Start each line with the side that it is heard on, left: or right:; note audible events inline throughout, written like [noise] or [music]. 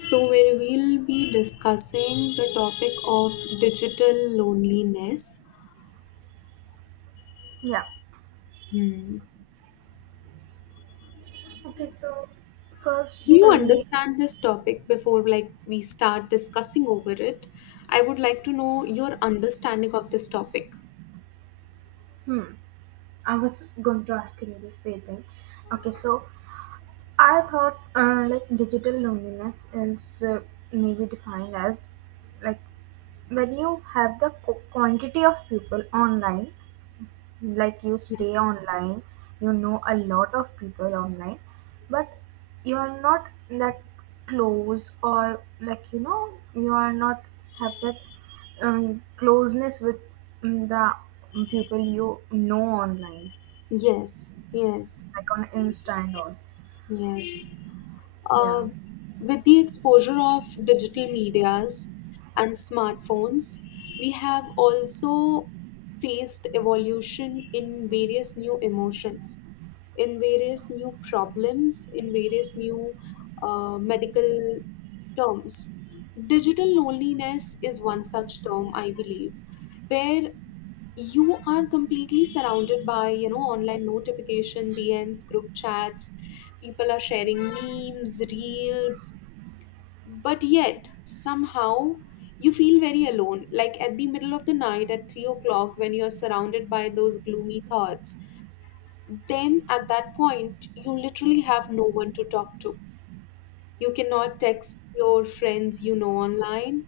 left: So, where we'll be discussing the topic of digital loneliness.
right: Yeah.
left: Hmm.
right: Okay, so first
left: Do
right: you
left: you
right: tell me,
left: understand this topic before like we start discussing over it? I would like to know your understanding of this topic.
right: hmm, I was going to ask you the same thing. Okay, so I thought like digital loneliness is maybe defined as like when you have the quantity of people online, like you stay online, you know a lot of people online, but you are not that close, or like you know you are not have that closeness with the people you know online,
left: Yes, yes,
right: like on insta and all.
left: yes.
right: Yeah.
left: Uh, with the exposure of digital medias and smartphones, we have also faced evolution in various new emotions, in various new problems, in various new medical terms. Digital loneliness is one such term, I believe, where you are completely surrounded by, you know, online notification DMs, group chats, people are sharing memes, reels, but yet somehow you feel very alone, like at the middle of the night at 3 o'clock, when you're surrounded by those gloomy thoughts. Then at that point you literally have no one to talk to. You cannot text your friends, you know, online,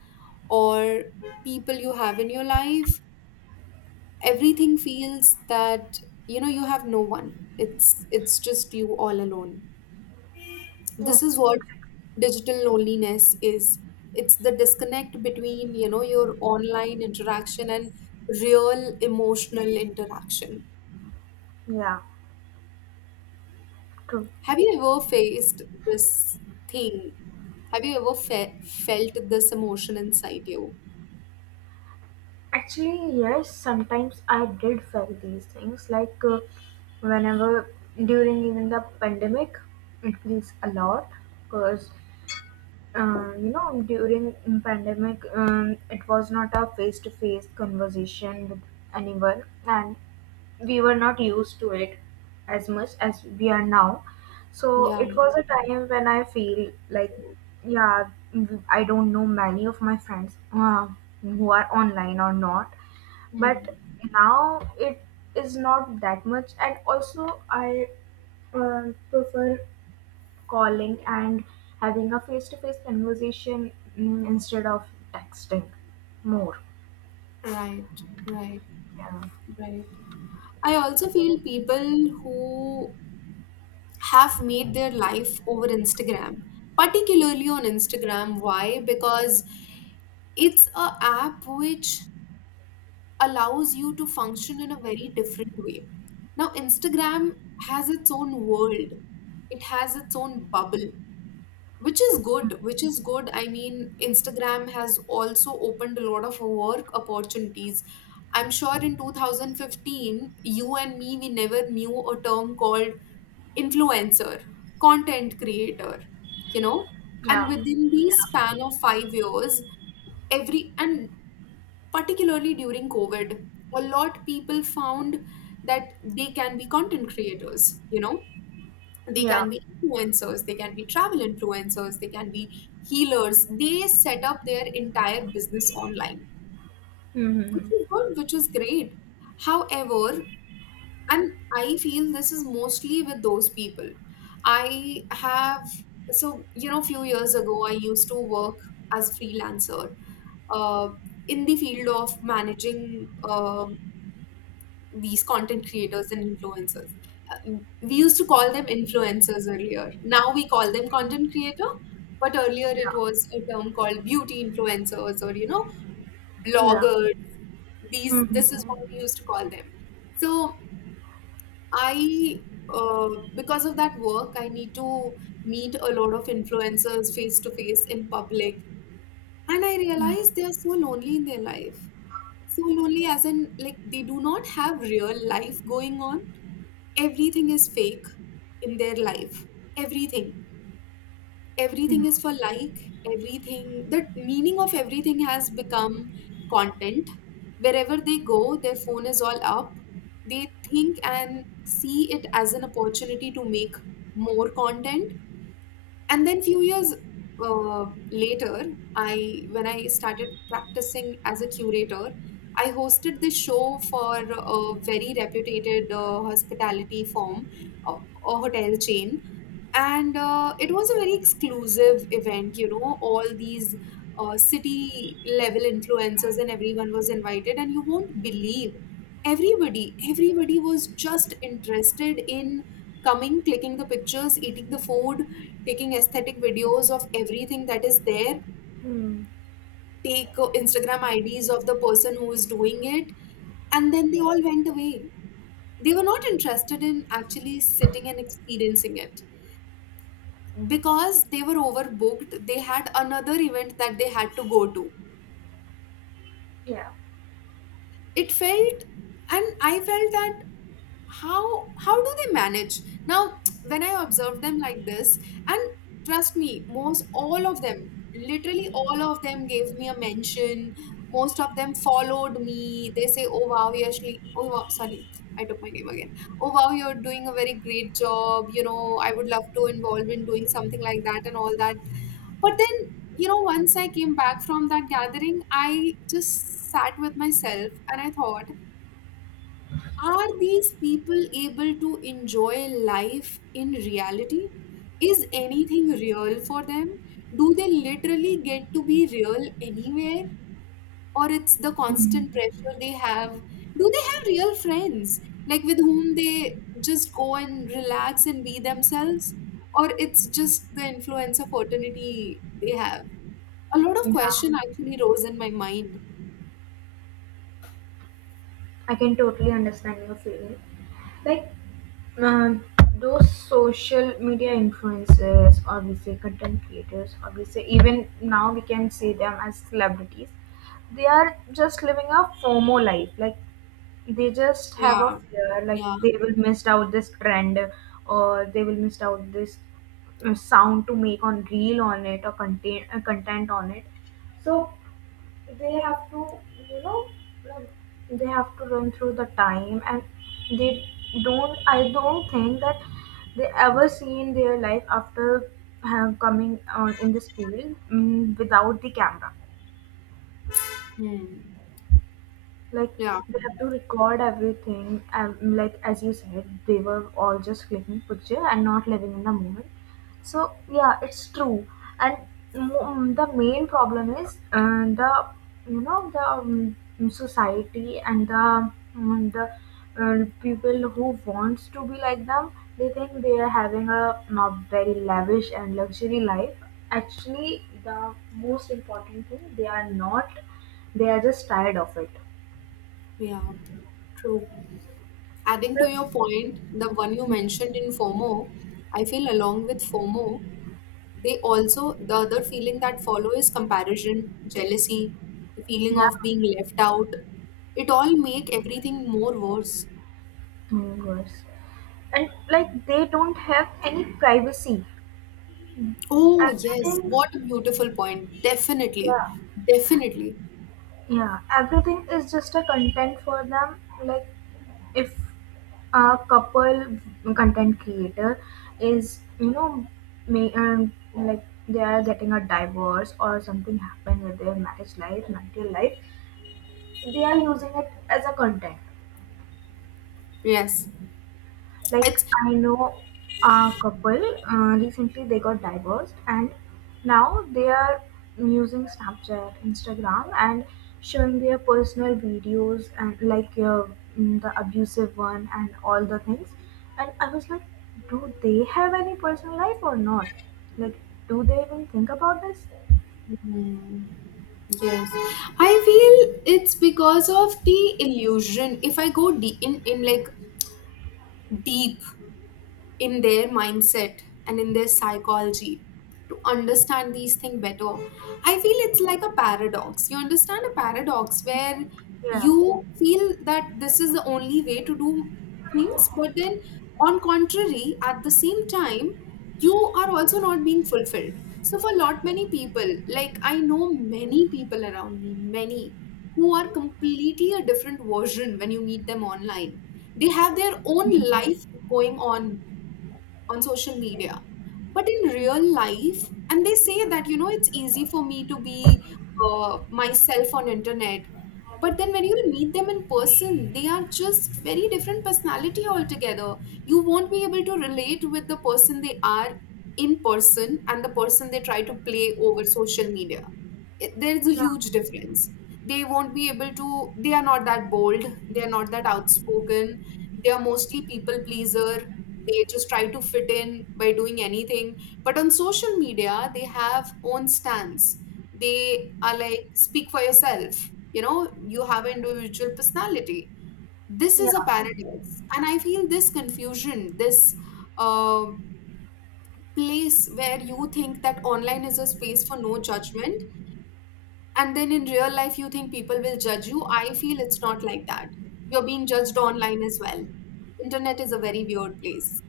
left: or people you have in your life. Everything feels that, you know, you have no one. It's just you all alone. This
right: Yes.
left: is what digital loneliness is. It's the disconnect between, you know, your online interaction and real emotional interaction.
right: Yeah. True.
left: Have you ever faced this thing? Have you ever felt this emotion inside you?
right: Actually, yes, sometimes I did felt these things. Like whenever during even the pandemic, it feels a lot because you know during pandemic it was not a face to face conversation with anyone, and we were not used to it as much as we are now. So
left: Yeah.
right: it was a time when I feel like, yeah, I don't know many of my friends who are online or not,
left: Hmm.
right: but now it is not that much, and also I uh, prefer calling and having a face-to-face conversation instead of texting more.
left: Right, right,
right: Yeah,
left: right. I also feel people who have made their life over Instagram, particularly on Instagram. Why? Because it's a app which allows you to function in a very different way. Now, Instagram has its own world, it has its own bubble, which is good. I mean, Instagram has also opened a lot of work opportunities. I'm sure in 2015 you and me, we never knew a term called influencer, content creator, you know. And
right: yeah,
left: within the span of 5 years, every and particularly during COVID, a lot people found that they can be content creators, you know, they
right: yeah.
left: can be influencers, they can be travel influencers, they can be healers. They set up their entire business online, which
right: Mm-hmm.
left: is good, which is great. However, and I feel this is mostly with those people I have. So you know, few years ago I used to work as freelancer, uh, in the field of managing these content creators and influencers. We used to call them influencers earlier. Now we call them content creator, but earlier it
right: Yeah,
left: was a term called beauty influencers, or you know,
right: yeah.
left: bloggers. These this is what
right: Mm-hmm.
left: we used to call them. So I, uh, because of that work, I need to meet a lot of influencers face to face in public, and I realize
right: Mm-hmm.
left: they are so lonely in their life. So lonely, as in like they do not have real life going on. Everything is fake in their life. Everything, everything is for like, everything, the meaning of everything has become content. Wherever they go, their phone is all up. They think and see it as an opportunity to make more content. And then few years uh, later, I, when I started practicing as a curator, I hosted this show for a very reputed hospitality firm, a, a hotel chain. And it was a very exclusive event, you know, all these city level influencers and everyone was invited. And you won't believe, everybody was just interested in coming, clicking the pictures, eating the food, taking aesthetic videos of everything that is there,
right: Mm-hmm.
left: take Instagram IDs of the person who is doing it, and then they all went away. They were not interested in actually sitting and experiencing it, because they were overbooked, they had another event that they had to go to.
right: Yeah.
left: It felt, and I felt that, how do they manage now when I observe them like this. And trust me, most all of them, literally all of them gave me a mention. Most of them followed me. They say, oh wow, you actually, oh wow, sorry, I took my name again. Oh wow, you're doing a very great job, you know, I would love to involve in doing something like that and all that. But then, you know, once I came back from that gathering, I just sat with myself and I thought, are these people able to enjoy life in reality? Is anything real for them? Do they literally get to be real anywhere? Or it's the constant
right: Mm-hmm.
left: pressure they have? Do they have real friends, like with whom they just go and relax and be themselves? Or it's just the influence of fraternity they have? A lot of
right: Yeah.
left: question actually rose in my mind.
right: I can totally understand your feeling. Like, Uh, those social media influencers, or we say content creators, or we say even now we can see them as celebrities, they are just living a FOMO life, like they just have a
left: Yeah,
right: fear, like
left: yeah.
right: they will miss out this trend, or they will miss out this sound to make on reel on it, or content on it. So they have to, you know like, they have to run through the time, and they don't I don't think that they ever see in their life after have coming on in this field without the camera.
left: Hmm.
right: Like,
left: Yeah,
right: they have to record everything, and, like as you said, they were all just clicking picture and not living in the moment. So yeah, it's true. And the main problem is the, you know, the society, and the people who wants to be like them. They think they are having a not very lavish and luxury life. Actually, the most important thing, they are not. They are just tired of it.
left: yeah. True. Adding to
right: Yes.
left: your point, the one you mentioned in FOMO, I feel along with FOMO, they also, the other feeling that follow is comparison, jealousy, the feeling of being
right: Yeah.
left: left out. It all make everything more worse.
right: Oh, gosh. And like they don't have any privacy.
left: Oh, yes.
right: Everything.
left: What a beautiful point. Definitely.
right: Yeah.
left: Definitely.
right: Yeah. Everything is just a content for them. Like, if a couple content creator is, you know, may like they are getting a divorce or something happened with their marriage life, marital life, they are using it as a content.
left: Yes.
right: Like,
left: It's
right: I know a couple recently they got divorced, and now they are using Snapchat, Instagram, and showing their personal videos and like the abusive one and all the things. And I was like, do they have any personal life or not? Like, do they even think about this?
left: Hmm. Yes, I feel it's because of the illusion. If I go deep in, like deep in their mindset and in their psychology, to understand these things better. I feel it's like a paradox. You understand a paradox where
right: Yeah,
left: you feel that this is the only way to do things, but then on contrary, at the same time, you are also not being fulfilled. So for a lot many people, like I know many people around me, many who are completely a different version when you meet them online. They have their own life going on social media, but in real life, and they say that, you know, it's easy for me to be myself on internet, but then when you meet them in person they are just very different personality altogether. You won't be able to relate with the person they are in person and the person they try to play over social media. There is a
right: yeah,
left: huge difference. They won't be able to, they are not that bold, they are not that outspoken, they are mostly people pleaser. They just try to fit in by doing anything, but on social media they have own stance. They are like, speak for yourself, you know, you have an individual personality. This
right: yeah.
left: is a paradox, and I feel this confusion, this uh, place where you think that online is a space for no judgment, and then in real life you think people will judge you. I feel it's not like that, you're being judged online as well. Internet is a very weird place.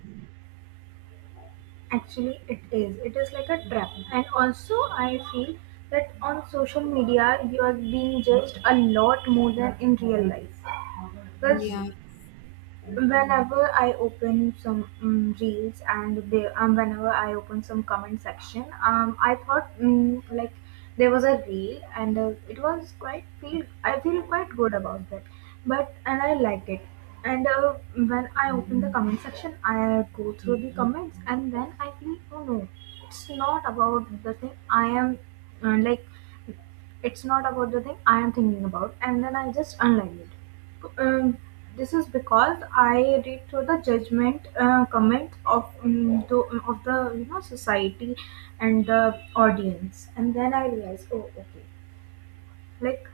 right: Actually, it is. It is like a trap. And also, I feel that on social media, you are being judged a lot more than in real life. Because
left: Yeah.
right: whenever I open some reels, and they, whenever I open some comment section, I thought, like, there was a reel, and it was quite feel I feel quite good about that, but and I liked it. And when I open the comment section, I go through the comments, and then I feel, oh no, it's not about the thing I am, like, it's not about the thing I am thinking about, and then I just unlike it. Um, this is because I read through the judgment comments of of the, you know, society and the audience, and then I realize, oh, okay, like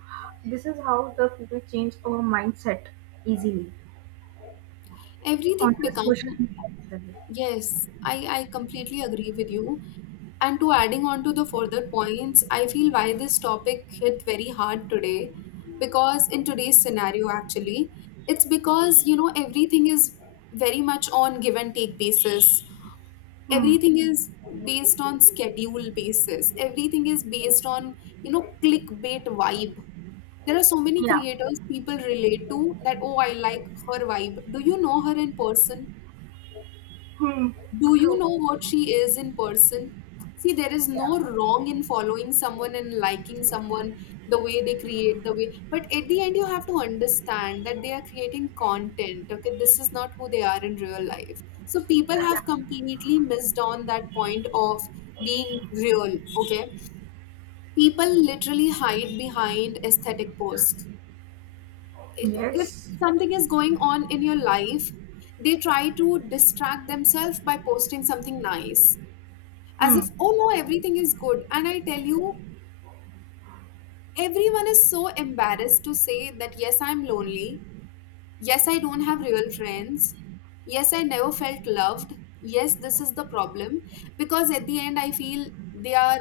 right: this is how the people change our mindset easily
left: Everything
right: on the
left: become,
right: social media, actually.
left: yes, I completely agree with you. And to adding on to the further points, I feel why this topic hit very hard today, because in today's scenario actually, it's because, you know, everything is very much on give and take basis.
right: Hmm.
left: Everything is based on schedule basis, everything is based on, you know, clickbait vibe. There are so many
right: Yeah.
left: creators people relate to that, oh, I like her vibe, do you know her in person?
right: Hmm.
left: Do you
right: True.
left: know what she is in person? See, there is
right: Yeah.
left: no wrong in following someone and liking someone, the way they create, the way. But at the end, you have to understand that they are creating content. Okay, this is not who they are in real life. So people have completely missed on that point of being real. Okay, people literally hide behind aesthetic posts. If
right: Yes.
left: something is going on in your life, they try to distract themselves by posting something nice, as
right: Hmm.
left: if oh no, everything is good. And I tell you, everyone is so embarrassed to say that yes, I'm lonely, yes, I don't have real friends, yes, I never felt loved, yes, this is the problem. Because at the end I feel they are,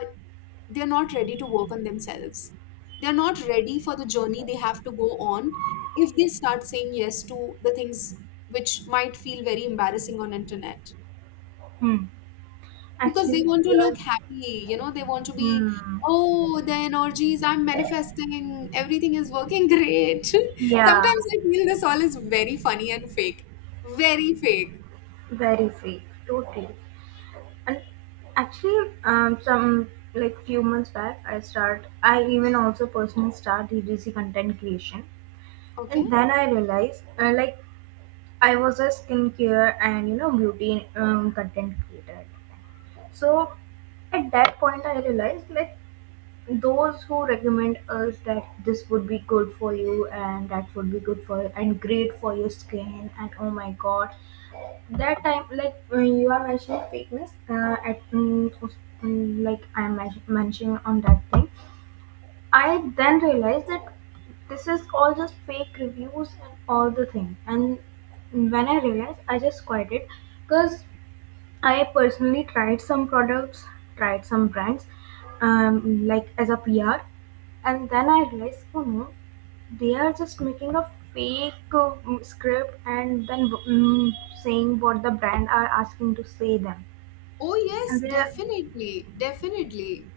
left: they're not ready to work on themselves, they're not ready for the journey they have to go on, if they start saying yes to the things which might feel very embarrassing on internet.
right: Hmm.
left: Because they
right: Actually,
left: want to
right: we are.
left: look happy, you know, they want to be,
right: Hmm.
left: oh, the energies, I'm manifesting, everything is working great. [laughs]
right: Yeah.
left: Sometimes I feel this all is very funny and fake, very fake.
right: Very free, totally. And actually, some, like few months back, I start. I even also personally start DDC content creation,
left: Okay.
right: and then I realized, like, I was a skincare and, you know, beauty content creator at the time. So at that point, I realized, like, those who recommend us that this would be good for you and that would be good for and great for your skin, and oh my god, that time, like, when you are mentioning fakeness at mm, us- mm, like, I'm mentioning on that thing, I then realized that this is all just fake reviews and all the thing, and when I realized, I just quit it. Because I personally tried some products, tried some brands, like, as a PR, and then I realized, oh no, they are just making a fake script, and then saying what the brand are asking to say them.
left: Oh, yes,
right: And they, are-
left: definitely, definitely.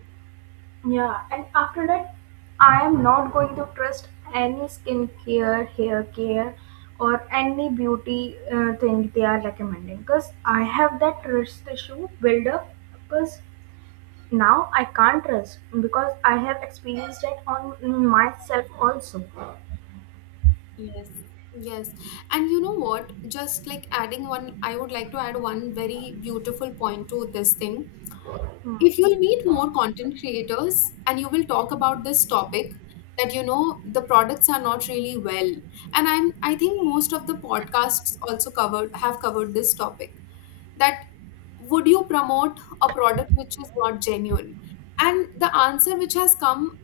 right: yeah, and after that, I am not going to trust any skincare, hair care, or any beauty thing they are recommending because I have that trust issue build up, because now I can't trust because I have experienced it on myself also.
left: Yes. Yes. And you know what? Just like adding one, I would like to add one very beautiful point to this thing. If you'll meet more content creators and you will talk about this topic, that you know the products are not really well, and I think most of the podcasts also covered have covered this topic, that would you promote a product which is not genuine. And the answer which has come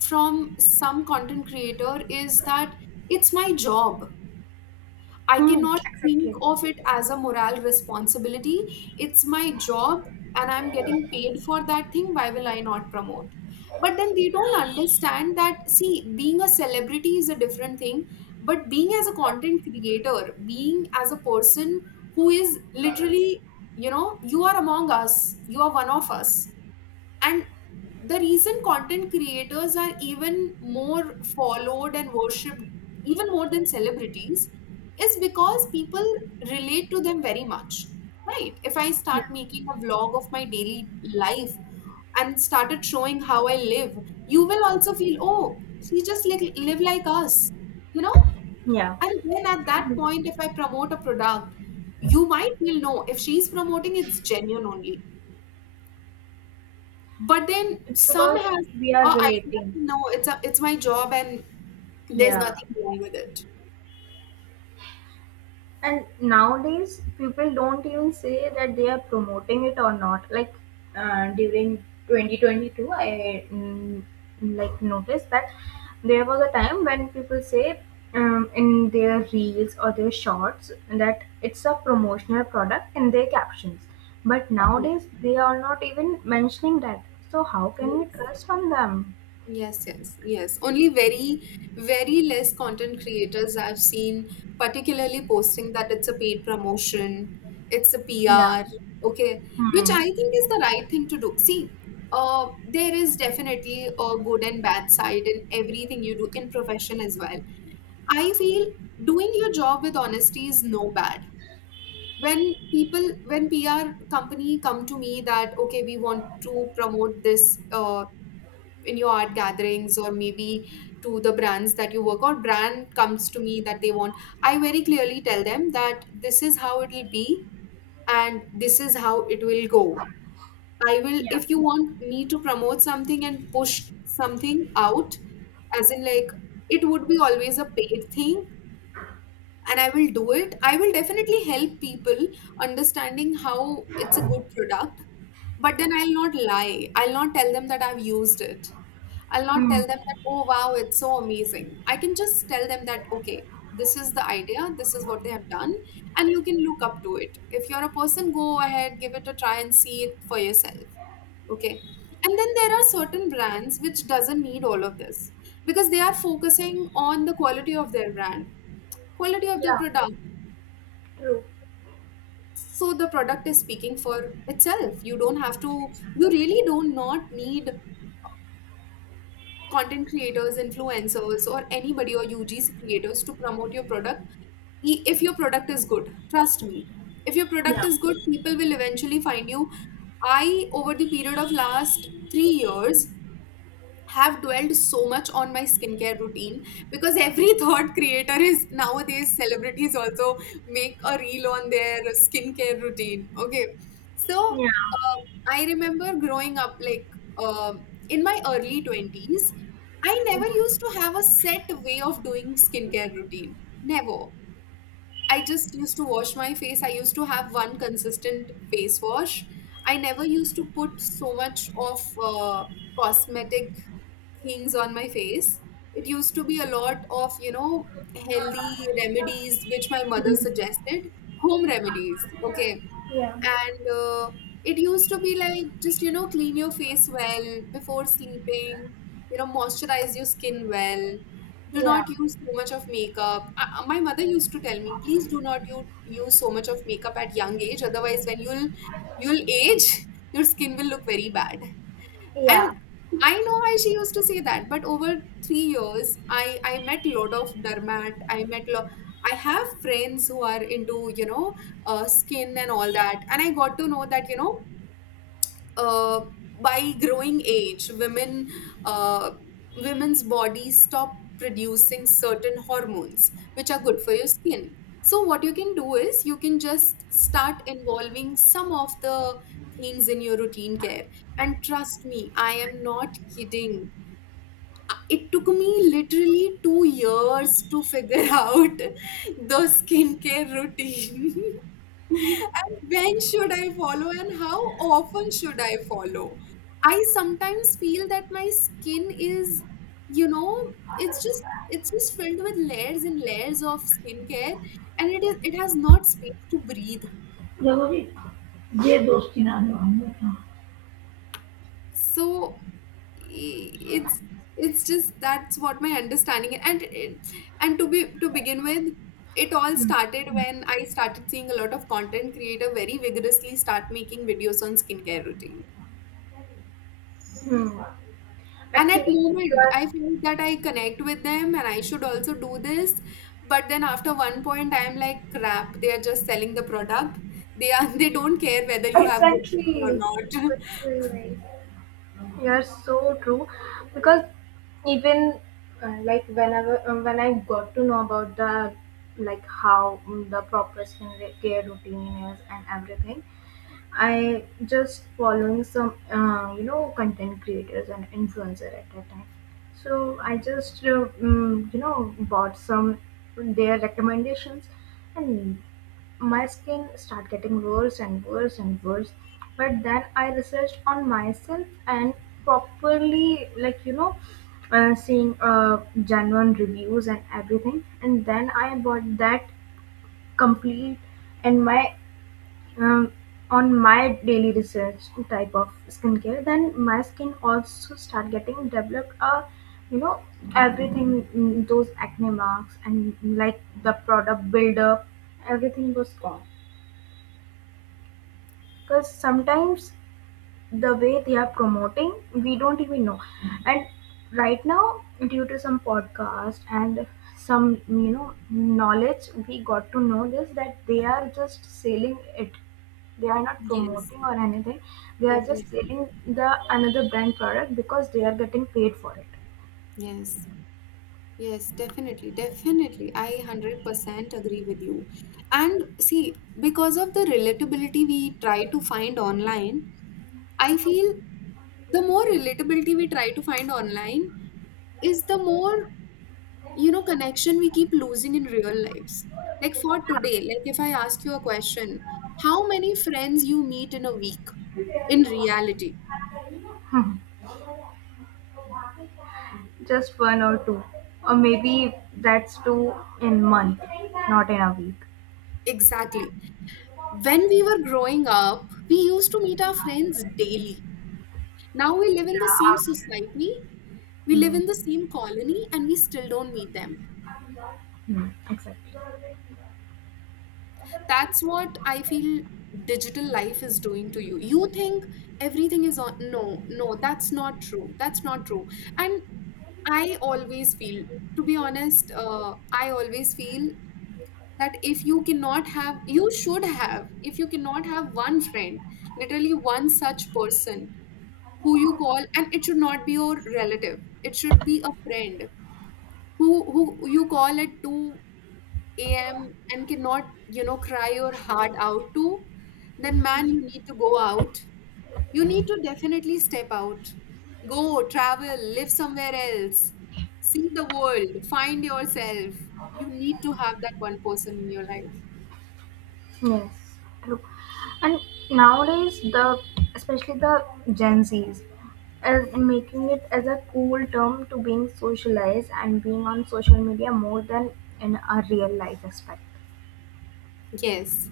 left: from some content creator is that, it's my job, I
right: Hmm.
left: cannot think
right: Okay.
left: of it as a moral responsibility. It's my job, and I'm getting paid for that thing. Why will I not promote? But then they don't understand that, see, being a celebrity is a different thing, but being as a content creator, being as a person who is literally, you are among us, you are one of us, and the reason content creators are even more followed and worshipped even more than celebrities is because people relate to them very much. Right, if I
right: Yeah.
left: start making a vlog of my daily life and started showing how I live, you will also feel, oh, she just live like us, you know.
right: Yeah,
left: And then at that point, if I promote a product, you might feel no, if she's promoting, it's genuine only. But then
right: it's
left: some
right: because
left: has
right: we
left: a
right: are
left: idea,
right: relating.
left: no, it's my job, and there's
right: Yeah.
left: nothing wrong with it.
right: And nowadays, people don't even say that they are promoting it or not. Like, during 2022, I, like, noticed that there was a time when people say, in their reels or their shorts, that it's a promotional product in their captions. But
left: Yeah.
right: nowadays, they are not even mentioning that. So how can we
left: Yes.
right: trust on them?
left: Yes, yes, yes. Only very, very less content creators I've seen, particularly posting that it's a paid promotion, it's a
right: Yeah.
left: PR, okay, which
right: Hmm.
left: I think is the right thing to do. See, there is definitely a good and bad side in everything you do in profession as well. I feel doing your job with honesty is no bad. When people when PR company come to me that, okay, we want to promote this, in your art gatherings or maybe to the brands that you work on, brand comes to me that they want, I very clearly tell them that this is how it will be and this is how it will go. I will,
right: Yeah.
left: if you want me to promote something and push something out, as in, like, it would be always a paid thing, and I will do it. I will definitely help people understanding how it's a good product, but then I'll not lie. I'll not tell them that I've used it. I'll not tell
right: Hmm.
left: them that, oh, wow, it's so amazing. I can just tell them that, okay, this is the idea, this is what they have done, and you can look up to it. If you're a person, go ahead, give it a try, and see it for yourself. Okay. And then there are certain brands which doesn't need all of this, because they are focusing on the quality of their brand, quality of the
right: Yeah.
left: product.
right: True.
left: So the product is speaking for itself. You don't have to, you really do not need content creators, influencers, or anybody, or ugc creators to promote your product. If your product is good, trust me, if your product
right: Yeah.
left: is good, people will eventually find you. I, over the period of last 3 years, have dwelled so much on my skincare routine, because every [laughs] third creator is nowadays, celebrities also, make a reel on their skincare routine. Okay. So
right: Yeah.
left: uh, I remember growing up, like, uh, in my early 20s, I never used to have a set way of doing skincare routine. Never. I just used to wash my face. I used to have one consistent face wash. I never used to put so much of cosmetic things on my face. It used to be a lot of, you know, healthy remedies which my mother
right: Hmm.
left: suggested, home remedies. Okay.
right: Yeah.
left: And it used to be like, just, you know, clean your face well before sleeping, you know, moisturize your skin well, do
right: Yeah.
left: not use too much of makeup. My mother used to tell me, please do not you use so much of makeup at young age, otherwise when you'll age [laughs] your skin will look very bad. And
right: Yeah.
left: I know why she used to say that, but over 3 years, I met lot of dermat, I met I have friends who are into, you know, skin and all that, and I got to know that, you know, uh, by growing age, women, uh, women's bodies stop producing certain hormones which are good for your skin. So what you can do is you can just start involving some of the things in your routine care. And trust me, I am not kidding. It took me literally 2 years to figure [laughs] out the skincare routine. [laughs] And when should I follow and how often should I follow? I sometimes feel that my skin is, you know, it's just it's just filled with layers and layers of skincare, and it has not space to breathe.
right: जब अभी ये दोस्ती ना निभाऊंगा ना.
left: So i- it's it's just, that's what my understanding is. And to begin with, it all started when I started seeing a lot of content creator very vigorously start making videos on skincare routine.
right: Hmm.
left: And at
right: Actually, you
left: moment,
right: are
left: I feel that I connect with them and I should also do this. But then after one point, I'm like, crap, they are just selling the product. They are [laughs] they don't care whether you have good skin or
right: exactly
left: not.
right: what
left: [laughs]
right: you like. You are so true because even like, whenever when I got to know about the, like, how the proper skin care routine is and everything, I just following some, content creators and influencer at that time. So I just, bought some their recommendations, and my skin start getting worse and worse and worse. But then I researched on myself, and properly, like, seeing genuine reviews and everything, and then I bought that complete, and my um, on my daily research type of skincare, then my skin also start getting developed a, you know, everything, those acne marks and like the product buildup, everything was gone. Because sometimes the way they are promoting, we don't even know, and right now, due to some podcast and some knowledge, we got to know this, that they are just selling it, they are not
left: Yes,
right: promoting or anything, they are just
left: definitely.
right: selling the another brand product because they are getting paid for it.
left: Yes. Yes, definitely. Definitely. I 100% agree with you. And see, because of the relatability we try to find online, I feel the more relatability we try to find online is the more, you know, connection we keep losing in real lives. Like, for today,
right: [laughs]
left: like, if I ask you a question, how many friends you meet in a week, in reality.
right: Hmm. Just one or two, or maybe that's two in month, not in a week.
left: Exactly. When we were growing up, we used to meet our friends daily. Now we live
right: Yeah,
left: in the same
right: hour.
left: society, we live
right: Hmm.
left: in the same colony, and we still don't meet them.
right: Hmm. Exactly.
left: That's what I feel digital life is doing to you. You think everything is on, no, no, that's not true, that's not true. And I always feel, to be honest, I always feel that if you cannot have, you should have, if you cannot have one friend, literally one such person, who you call, and it should not be your relative, it should be a friend, who you call at 2 a.m. and cannot, you know, cry your heart out to, then, man, you need to go out, you need to definitely step out, go travel, live somewhere else, see the world, find yourself, you need to have that one person in your life.
right: Yes, true. And nowadays, the especially the Gen Zs are making it as a cool term to being socialized and being on social media more than in a real life aspect.
left: Yes.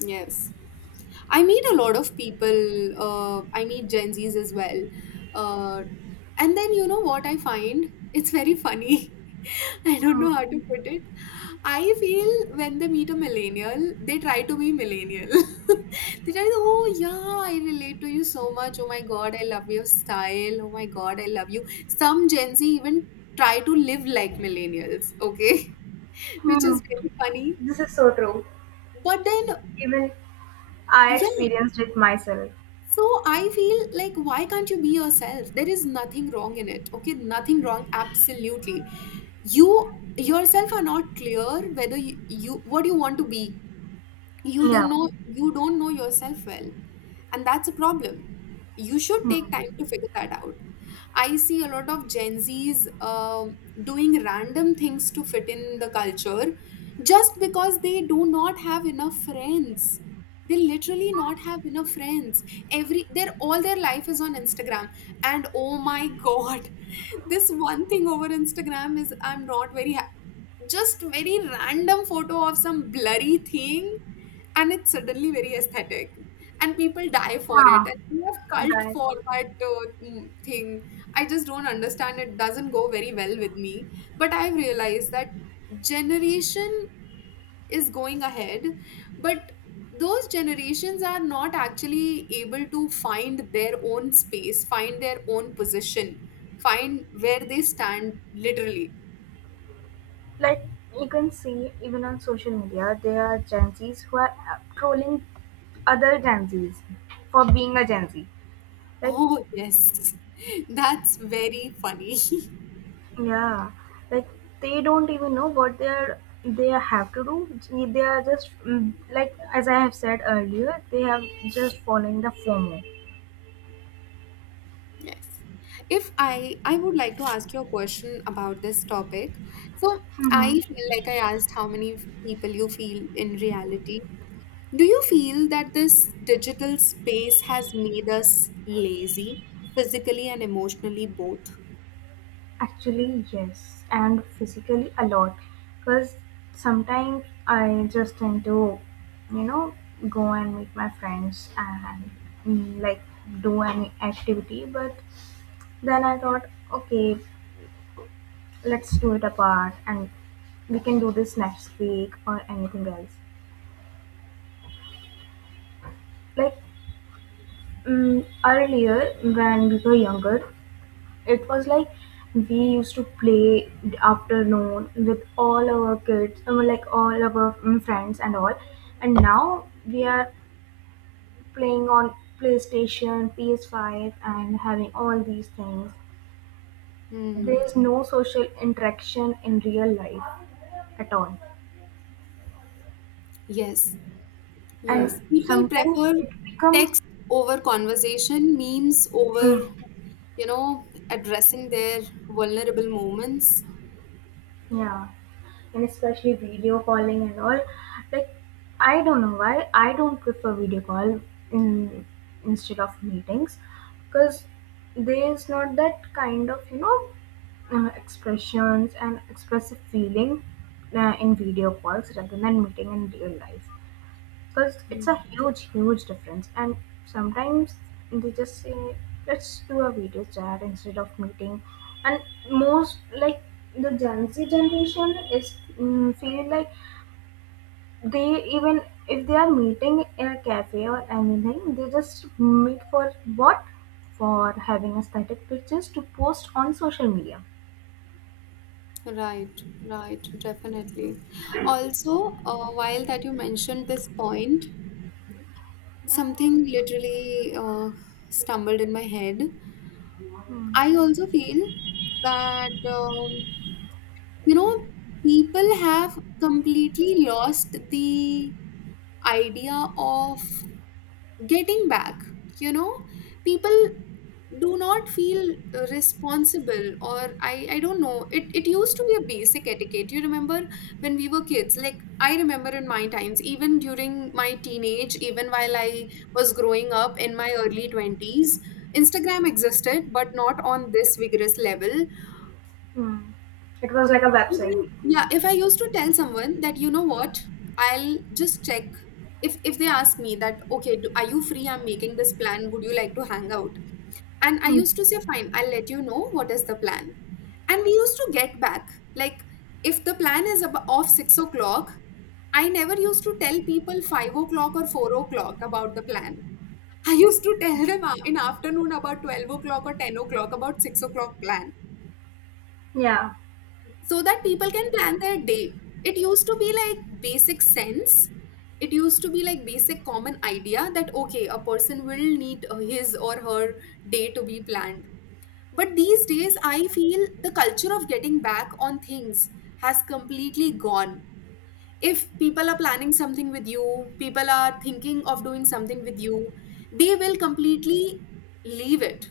left: Yes. I meet a lot of people. I meet Gen Zs as well. Uh, and then you know what I find? It's very funny. [laughs] I don't
right: Hmm.
left: know how to put it. I feel when they meet a millennial, they try to be millennial. [laughs] They try to, oh yeah, I relate to you so much. Oh my god, I love your style. Oh my god, I love you. Some Gen Z even try to live like millennials, okay? [laughs] Which
right: Hmm.
left: is very funny.
right: This is so true.
left: But then,
right: Even I
left: yeah.
right: experienced it myself.
left: So I feel like, why can't you be yourself? There is nothing wrong in it. Okay, nothing wrong. Absolutely, you yourself are not clear whether you what you want to be, you don't
right: Yeah.
left: know, you don't know yourself well, and that's a problem. You should take time to
right: Hmm.
left: figure that out. I see a lot of Gen Z's, doing random things to fit in the culture, just because they do not have enough friends, they literally not have enough friends, every their all their life is on Instagram. And oh my god, [laughs] this one thing over Instagram is, I'm not very, just very random photo of some blurry thing, and it's suddenly very aesthetic, and people die for it,
right: Ah,
left: and we have cult
right: that.
left: for that, thing. I just don't understand, it doesn't go very well with me, but I've realized that generation is going ahead, but those generations are not actually able to find their own space, find their own position, find where they stand, literally.
right: Like, you can see, even on social media, there are Gen Zs who are trolling other Gen Zs for being a Gen Z. Like,
left: Oh, yes. [laughs] That's very funny. [laughs]
right: yeah, like they don't even know what they have to do. They are just, like, as I have said earlier, they are just following the FOMO.
left: Yes. If I I would like to ask you a question about this topic. So I
right: Mm-hmm.
left: feel like I asked how many people you feel in reality. Do you feel that this digital space has made us lazy, physically and emotionally both?
right: Actually, yes, and physically a lot, because sometimes I just tend to, you know, go and meet my friends and, like, do any activity, but then I thought, okay, let's do it apart, and we can do this next week or anything else. Like, earlier, when we were younger, it was like we used to play the afternoon with all our kids, I mean, like all our friends and all, and now we are playing on playstation PS5 and having all these things.
left: Hmm.
right: There is no social interaction in real life at all.
left: Yes. Yes,
right: And
left: people
right: sometimes
left: prefer
right: it become,
left: text over conversation, memes over,
right: mm,
left: you know, addressing their vulnerable moments.
right: yeah, and especially video calling and all. Like, I don't know why I don't prefer video call in instead of meetings, because there is not that kind of, expressions and expressive feeling in video calls rather than meeting in real life, because it's a
left: Mm.
right: huge, huge difference. And sometimes they just say, let's do a video chat instead of meeting, and most, like, the gen z generation, feel like they, even if they are meeting in a cafe or anything, they just meet for what, for having aesthetic pictures to post on social media.
left: Right, right, definitely. Also, while that you mentioned this point, something literally stumbled in my head.
right: Hmm.
left: I also feel that, you know, people have completely lost the idea of getting back, you know, people do not feel responsible, or I don't know, it used to be a basic etiquette, you remember, when we were kids, like, I remember in my times, even during my teenage, even while I was growing up in my early 20s, Instagram existed but not on this vigorous level.
right: Hmm. It was like a
left: If
right: website.
left: I, yeah, if I used to tell someone that, you know what, I'll just check. If they ask me that, okay, are you free? I'm making this plan. Would you like to hang out? And I
right: Hmm.
left: used to say, fine, I'll let you know what is the plan. And we used to get back. Like, if the plan is off 6 o'clock, I never used to tell people 5 o'clock or 4 o'clock about the plan. I used to tell them in afternoon about 12 o'clock or 10 o'clock about 6 o'clock plan.
right: Yeah.
left: So that people can plan their day. It used to be like basic sense. It used to be like basic common idea that okay, a person will need his or her day to be planned. But these days, I feel the culture of getting back on things has completely gone. If people are planning something with you, people are thinking of doing something with you, they will completely leave it.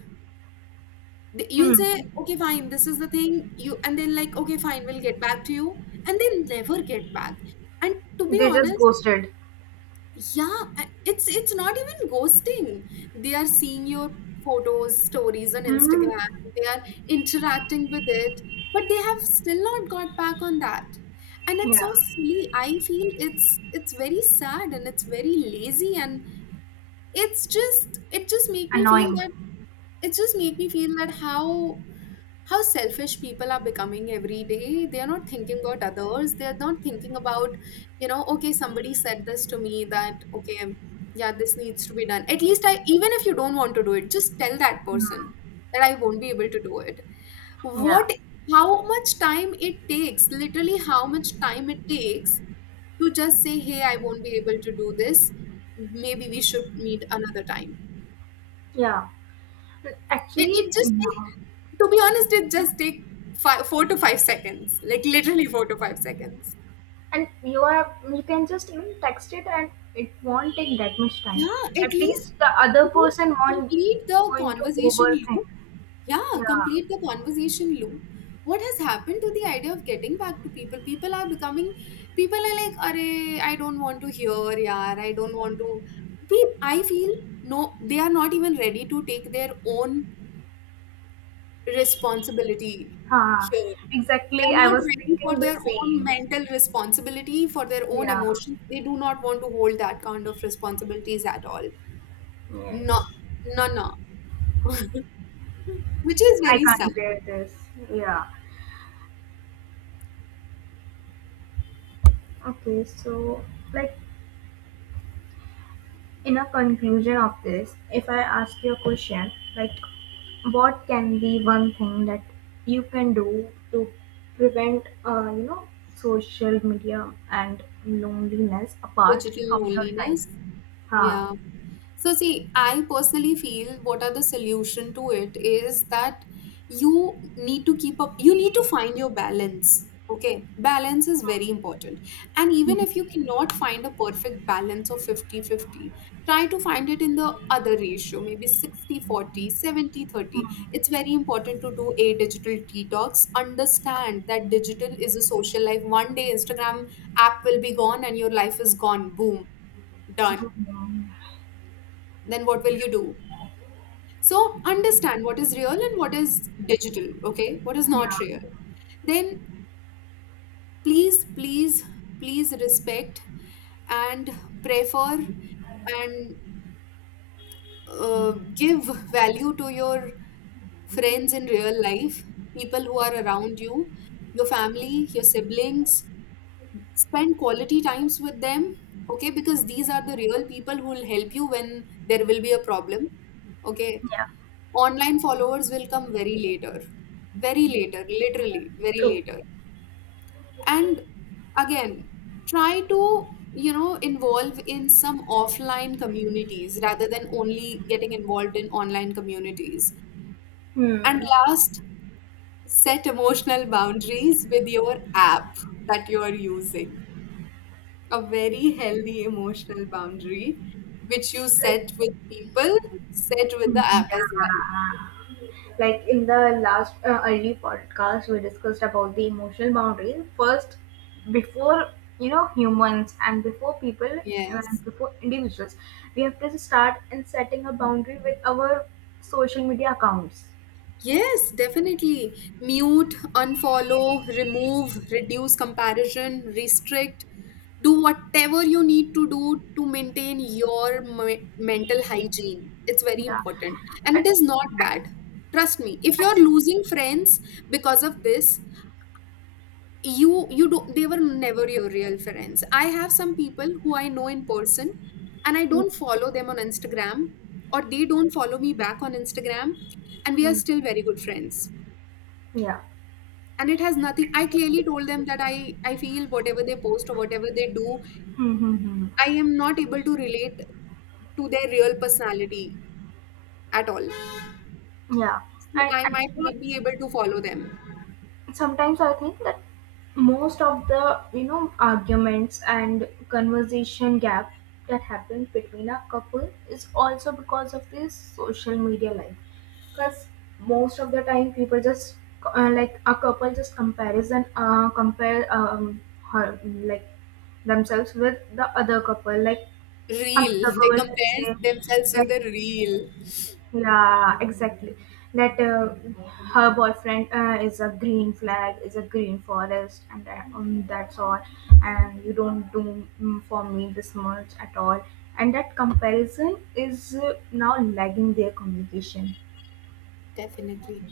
left: You'll say,
right: Hmm.
left: okay, fine, this is the thing you, and then like, okay, fine, we'll get back to you, and they never get back. And to be
right: They just
left: honest,
right: ghosted.
left: yeah, it's not even ghosting. They are seeing your photos, stories on
right: Hmm.
left: Instagram, they are interacting with it, but they have still not got back on that. And it's
right: Yeah,
left: so silly, I feel. It's very sad, and it's very lazy. And it just make me feel
right: annoying.
left: that how selfish people are becoming every day. They are not thinking about others. They are not thinking about, okay, somebody said this to me that, okay, yeah, this needs to be done. At least, I even if you don't want to do it, just tell that
right: Hmm.
left: person that I won't be able to do it.
right: Yeah,
left: What? How much time it takes, literally how much time it takes to just say, hey, I won't be able to do this, maybe we should meet another time.
right: yeah.
left: It,
right: Actually,
left: it just take,
right: no.
left: to be honest, it just take 4 to 5 seconds, like literally 4 to 5 seconds.
right: And you can just even text it, and it won't take that much time.
left: Yeah, at
right: At
left: least,
right: least the other
left: at least
right: person won't
left: complete the
right: going to
left: conversation
right: overthink.
left: loop. Yeah,
right: Yeah.
left: complete the conversation loop. What has happened to the idea of getting back to people? People are like, "Arey, I don't want to hear, yaar, I don't want to." I feel no, they are not even ready to take their own responsibility
right: Huh.
left: here. They
right: Exactly. I
left: are not
right: was
left: ready for
right: thinking the
left: their own
right: same.
left: mental responsibility, for their own
right: Yeah.
left: emotions. They do not want to hold that kind of responsibilities at all. No,
right: Yes.
left: no, no. Which is
right: I
left: very sad.
right: can't bear this. Yeah. Okay. So, like, in a conclusion of this, if I ask you a question like, what can be one thing that you can do to prevent social media and loneliness apart
left: Digital
right: from your life?
left: loneliness.
right: Huh.
left: Yeah. So, see, I personally feel what are the solution to it is that you need to keep up, you need to find your balance. Okay, balance is very important. And even
right: Hmm.
left: if you cannot find a perfect balance of 50/50, try to find it in the other ratio, maybe 60/40, 70/30. It's very important to do a digital detox. Understand that digital is a social life. One day, Instagram app will be gone and your life is gone. Boom, done.
right: Good one.
left: Then what will you do? So understand what is real and what is digital, okay? What is not
right: Yeah.
left: real. Then please, please, please respect and prefer and give value to your friends in real life, people who are around you, your family, your siblings. Spend quality times with them, okay? Because these are the real people who will help you when there will be a problem, okay?
right: Yeah.
left: Online followers will come very later, literally, very
right: True.
left: later. And again, try to, involve in some offline communities rather than only getting involved in online communities. And
right: Hmm.
left: last, set emotional boundaries with your app that you are using. A very healthy emotional boundary, which you
right: Like.
left: set with people, set with the
right: Hmm,
left: app as
right: yeah.
left: well.
right: Like, in the last early podcast, we discussed about the emotional boundaries first, before, humans, and before people,
left: Yes.
right: and before individuals, we have to start in setting a boundary with our social media accounts.
left: Yes, definitely. Mute, unfollow, remove, reduce comparison, restrict. Do whatever you need to do to maintain your mental hygiene. It's very
right: Yeah.
left: important. And it
right: and,
left: is not bad. Trust me. If you're
right: and,
left: losing friends because of this, you do, they were never your real friends. I have some people who I know in person, and I
right: hmm,
left: don't follow them on Instagram, or they don't follow me back on Instagram, and we are
right: hmm,
left: still very good friends.
right: yeah.
left: And it has nothing. I clearly told them that I feel whatever they post or whatever they do,
right: Mm, mm, mm.
left: I am not able to relate to their real personality at all,
right: Yeah.
left: so
right: And
left: I might not
right: actually,
left: be able to follow them.
right: sometimes I think that most of the, arguments and conversation gap that happens between a couple is also because of this social media life, because most of the time people just, like a couple, just comparison uh, compare, her, like, themselves with the other couple, like another
left: Real, [laughs] they
right: couple will
left: compare
right: say
left: themselves
right: that.
left: with the real.
right: Yeah, exactly. That, her boyfriend is a green flag, is a green forest, and that's all. And you don't do, for me this much at all. And that comparison is, now lagging their communication.
left: definitely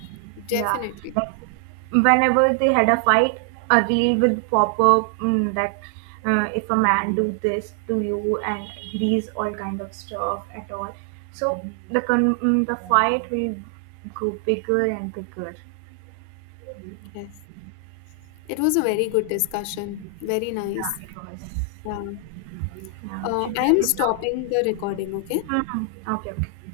right: Yeah,
left: Definitely.
right: like whenever they had a fight, a reel would pop up, that if a man do this to you and these all kind of stuff at all. So the fight will go bigger and bigger.
left: Yes, it was a very good discussion. Very nice.
right: Yeah, it was.
left: Yeah,
right: Yeah, should
left: I
right: we
left: am
right: end it now?
left: stopping the recording, okay.
right: Hmm. Okay, okay.